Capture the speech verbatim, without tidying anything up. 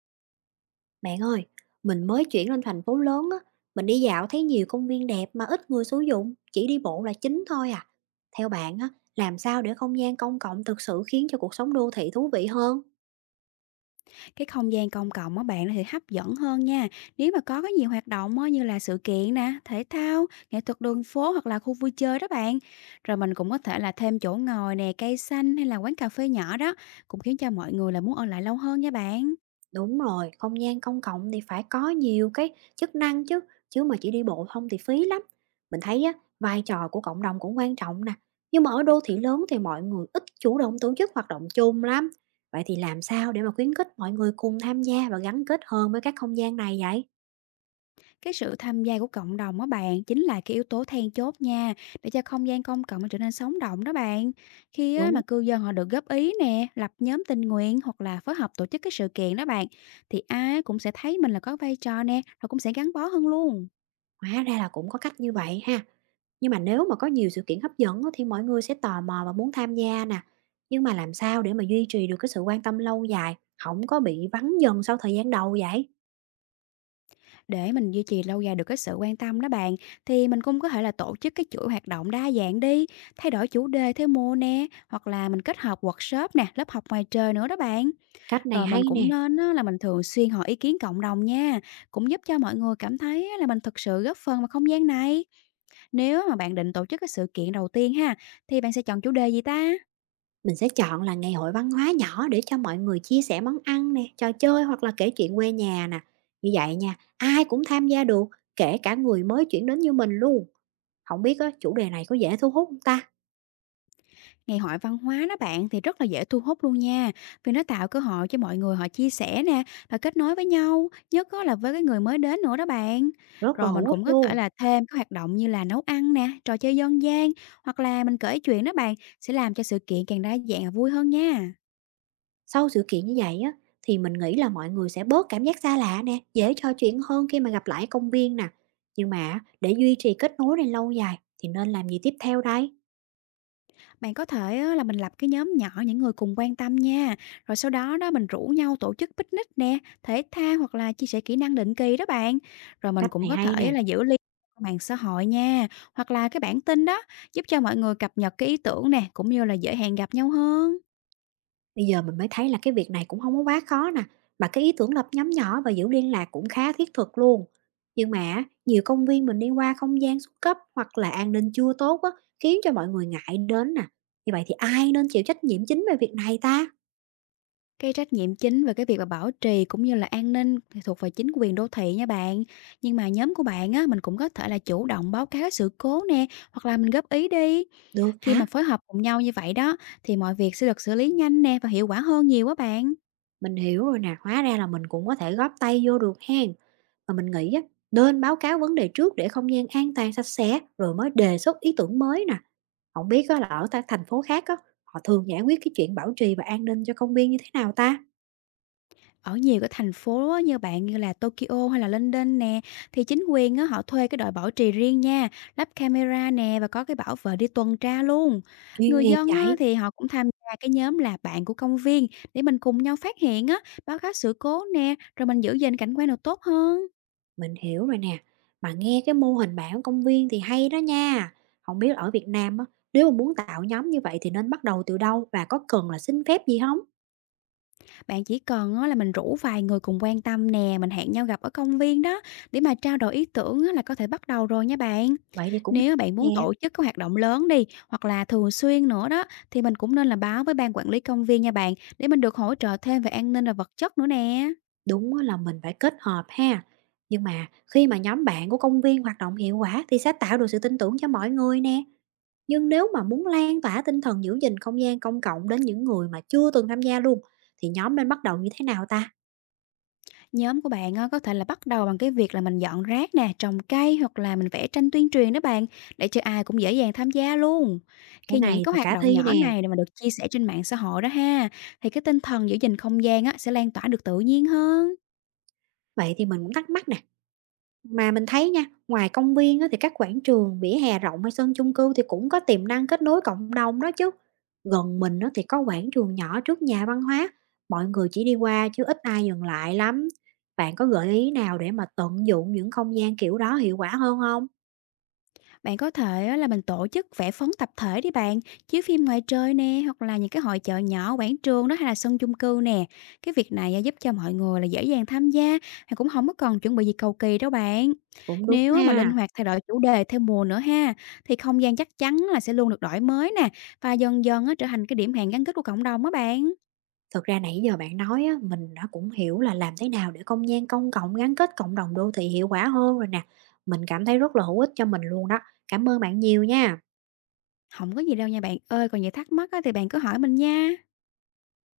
Bạn ơi, mình mới chuyển lên thành phố lớn á, mình đi dạo thấy nhiều công viên đẹp mà ít người sử dụng, chỉ đi bộ là chính thôi à. Theo bạn á, làm sao để không gian công cộng thực sự khiến cho cuộc sống đô thị thú vị hơn? Cái không gian công cộng á bạn nó sẽ hấp dẫn hơn nha. Nếu mà có cái nhiều hoạt động á, như là sự kiện nè, thể thao, nghệ thuật đường phố hoặc là khu vui chơi đó bạn. Rồi mình cũng có thể là thêm chỗ ngồi nè, cây xanh hay là quán cà phê nhỏ đó, cũng khiến cho mọi người là muốn ở lại lâu hơn nha bạn. Đúng rồi, không gian công cộng thì phải có nhiều cái chức năng chứ, chứ mà chỉ đi bộ không thì phí lắm. Mình thấy á, vai trò của cộng đồng cũng quan trọng nè, nhưng mà ở đô thị lớn thì mọi người ít chủ động tổ chức hoạt động chung lắm. Vậy thì làm sao để mà khuyến khích mọi người cùng tham gia và gắn kết hơn với các không gian này vậy? Cái sự tham gia của cộng đồng á bạn chính là cái yếu tố then chốt nha, để cho không gian công cộng nó trở nên sống động đó bạn. Khi á, mà Đúng, cư dân họ được góp ý nè, lập nhóm tình nguyện hoặc là phối hợp tổ chức cái sự kiện đó bạn, thì ai cũng sẽ thấy mình là có vai trò nè, rồi cũng sẽ gắn bó hơn luôn. hóa ra là cũng có cách như vậy ha. Nhưng mà nếu mà có nhiều sự kiện hấp dẫn á, thì mọi người sẽ tò mò và muốn tham gia nè. Nhưng mà làm sao để mà duy trì được cái sự quan tâm lâu dài, không có bị vắng dần sau thời gian đầu vậy? Để mình duy trì lâu dài được cái sự quan tâm đó bạn, thì mình cũng có thể là tổ chức cái chuỗi hoạt động đa dạng đi, thay đổi chủ đề theo mùa nè, hoặc là mình kết hợp workshop nè, lớp học ngoài trời nữa đó bạn. Cách này Rồi mình hay cũng nè, nên á, là mình thường xuyên hỏi ý kiến cộng đồng nha, cũng giúp cho mọi người cảm thấy á, là mình thực sự góp phần vào không gian này. Nếu mà bạn định tổ chức cái sự kiện đầu tiên ha, thì bạn sẽ chọn chủ đề gì ta? mình sẽ chọn là ngày hội văn hóa nhỏ để cho mọi người chia sẻ món ăn nè, trò chơi hoặc là kể chuyện quê nhà nè. Như vậy nha, ai cũng tham gia được, kể cả người mới chuyển đến như mình luôn. Không biết á, chủ đề này có dễ thu hút không ta? Ngày hội văn hóa đó bạn thì rất là dễ thu hút luôn nha, vì nó tạo cơ hội cho mọi người họ chia sẻ nè, và kết nối với nhau, nhất á là với cái người mới đến nữa đó bạn. Rất là Rồi mình hữu ích cũng có thể luôn. là thêm các hoạt động như là nấu ăn nè, trò chơi dân gian hoặc là mình kể chuyện đó bạn, sẽ làm cho sự kiện càng đa dạng và vui hơn nha. Sau sự kiện như vậy á, thì mình nghĩ là mọi người sẽ bớt cảm giác xa lạ nè, dễ trò chuyện hơn khi mà gặp lại ở công viên nè. Nhưng mà á, để duy trì kết nối này lâu dài thì nên làm gì tiếp theo đây? Bạn có thể á, là mình lập cái nhóm nhỏ những người cùng quan tâm nha. Rồi sau đó đó mình rủ nhau tổ chức picnic nè, thể thao hoặc là chia sẻ kỹ năng định kỳ đó bạn. Rồi mình Cách cũng này có hay nè. thể là giữ liên lạc qua mạng xã hội nha, hoặc là cái bản tin đó, giúp cho mọi người cập nhật cái ý tưởng nè, cũng như là dễ hẹn gặp nhau hơn. Bây giờ mình mới thấy là cái việc này cũng không có quá khó nè. Mà cái ý tưởng lập nhóm nhỏ và giữ liên lạc cũng khá thiết thực luôn. Nhưng mà á, nhiều công viên mình đi qua không gian xuống cấp hoặc là an ninh chưa tốt á, khiến cho mọi người ngại đến nè. Như vậy thì ai nên chịu trách nhiệm chính về việc này ta? Cái trách nhiệm chính về cái việc mà bảo trì cũng như là an ninh thì thuộc về chính quyền đô thị nha bạn. Nhưng mà nhóm của bạn á, mình cũng có thể là chủ động báo cáo sự cố nè, hoặc là mình góp ý đi. Được Khi hả? mà phối hợp cùng nhau như vậy đó, thì mọi việc sẽ được xử lý nhanh nè, và hiệu quả hơn nhiều á bạn. Mình hiểu rồi nè, hóa ra là mình cũng có thể góp tay vô được hen. Mà mình nghĩ á, nên báo cáo vấn đề trước để không gian an toàn sạch sẽ rồi mới đề xuất ý tưởng mới nè. Không biết á, là ở ta thành phố khác á, họ thường giải quyết cái chuyện bảo trì và an ninh cho công viên như thế nào ta? Ở nhiều cái thành phố á, như bạn như là Tokyo hay là London nè, thì chính quyền á, họ thuê cái đội bảo trì riêng nha, lắp camera nè, và có cái bảo vệ đi tuần tra luôn. Chuyên Người nghiệp dân á, vậy, thì họ cũng tham gia cái nhóm là bạn của công viên, để mình cùng nhau phát hiện á, báo cáo sự cố nè, rồi mình giữ gìn cảnh quan được tốt hơn. mình hiểu rồi nè. Mà nghe cái mô hình bảng công viên thì hay đó nha. Không biết ở Việt Nam á, nếu mà muốn tạo nhóm như vậy thì nên bắt đầu từ đâu và có cần là xin phép gì không? Bạn chỉ cần á là mình rủ vài người cùng quan tâm nè, mình hẹn nhau gặp ở công viên đó, để mà trao đổi ý tưởng á là có thể bắt đầu rồi nha bạn. Vậy thì cũng Nếu bạn nè. muốn tổ chức các hoạt động lớn đi hoặc là thường xuyên nữa đó, thì mình cũng nên là báo với ban quản lý công viên nha bạn, để mình được hỗ trợ thêm về an ninh và vật chất nữa nè. Đúng á là mình phải kết hợp ha. Nhưng mà khi mà nhóm bạn của công viên hoạt động hiệu quả thì sẽ tạo được sự tin tưởng cho mọi người nè. Nhưng nếu mà muốn lan tỏa tinh thần giữ gìn không gian công cộng đến những người mà chưa từng tham gia luôn thì nhóm nên bắt đầu như thế nào ta? Nhóm của bạn á, có thể là bắt đầu bằng cái việc là mình dọn rác nè, trồng cây hoặc là mình vẽ tranh tuyên truyền đó bạn, để cho ai cũng dễ dàng tham gia luôn. Cái Khi những này cái thì hoạt khả động thi nhỏ nè. này mà được chia sẻ trên mạng xã hội đó ha, thì cái tinh thần giữ gìn không gian á, sẽ lan tỏa được tự nhiên hơn. Vậy thì mình cũng thắc mắc nè, mà mình thấy nha, ngoài công viên á, thì các quảng trường, vỉa hè rộng hay sân chung cư thì cũng có tiềm năng kết nối cộng đồng đó chứ. Gần mình á, thì có quảng trường nhỏ trước nhà văn hóa, mọi người chỉ đi qua chứ ít ai dừng lại lắm. Bạn có gợi ý nào để mà tận dụng những không gian kiểu đó hiệu quả hơn không? Bạn có thể á, là mình tổ chức vẽ phấn tập thể đi bạn, chiếu phim ngoài trời nè, hoặc là những cái hội chợ nhỏ, quảng trường đó hay là sân chung cư nè. Cái việc này á, giúp cho mọi người là dễ dàng tham gia, mà cũng không có cần chuẩn bị gì cầu kỳ đâu bạn. Cũng đúng Nếu á, mà linh ha. hoạt thay đổi chủ đề theo mùa nữa ha, thì không gian chắc chắn là sẽ luôn được đổi mới nè, và dần dần á, trở thành cái điểm hẹn gắn kết của cộng đồng á bạn. Thực ra nãy giờ bạn nói á, mình đã cũng hiểu là làm thế nào để không gian công cộng gắn kết cộng đồng đô thị hiệu quả hơn rồi nè. Mình cảm thấy rất là hữu ích cho mình luôn đó. Cảm ơn bạn nhiều nha. Không có gì đâu nha bạn ơi, còn gì thắc mắc á, thì bạn cứ hỏi mình nha.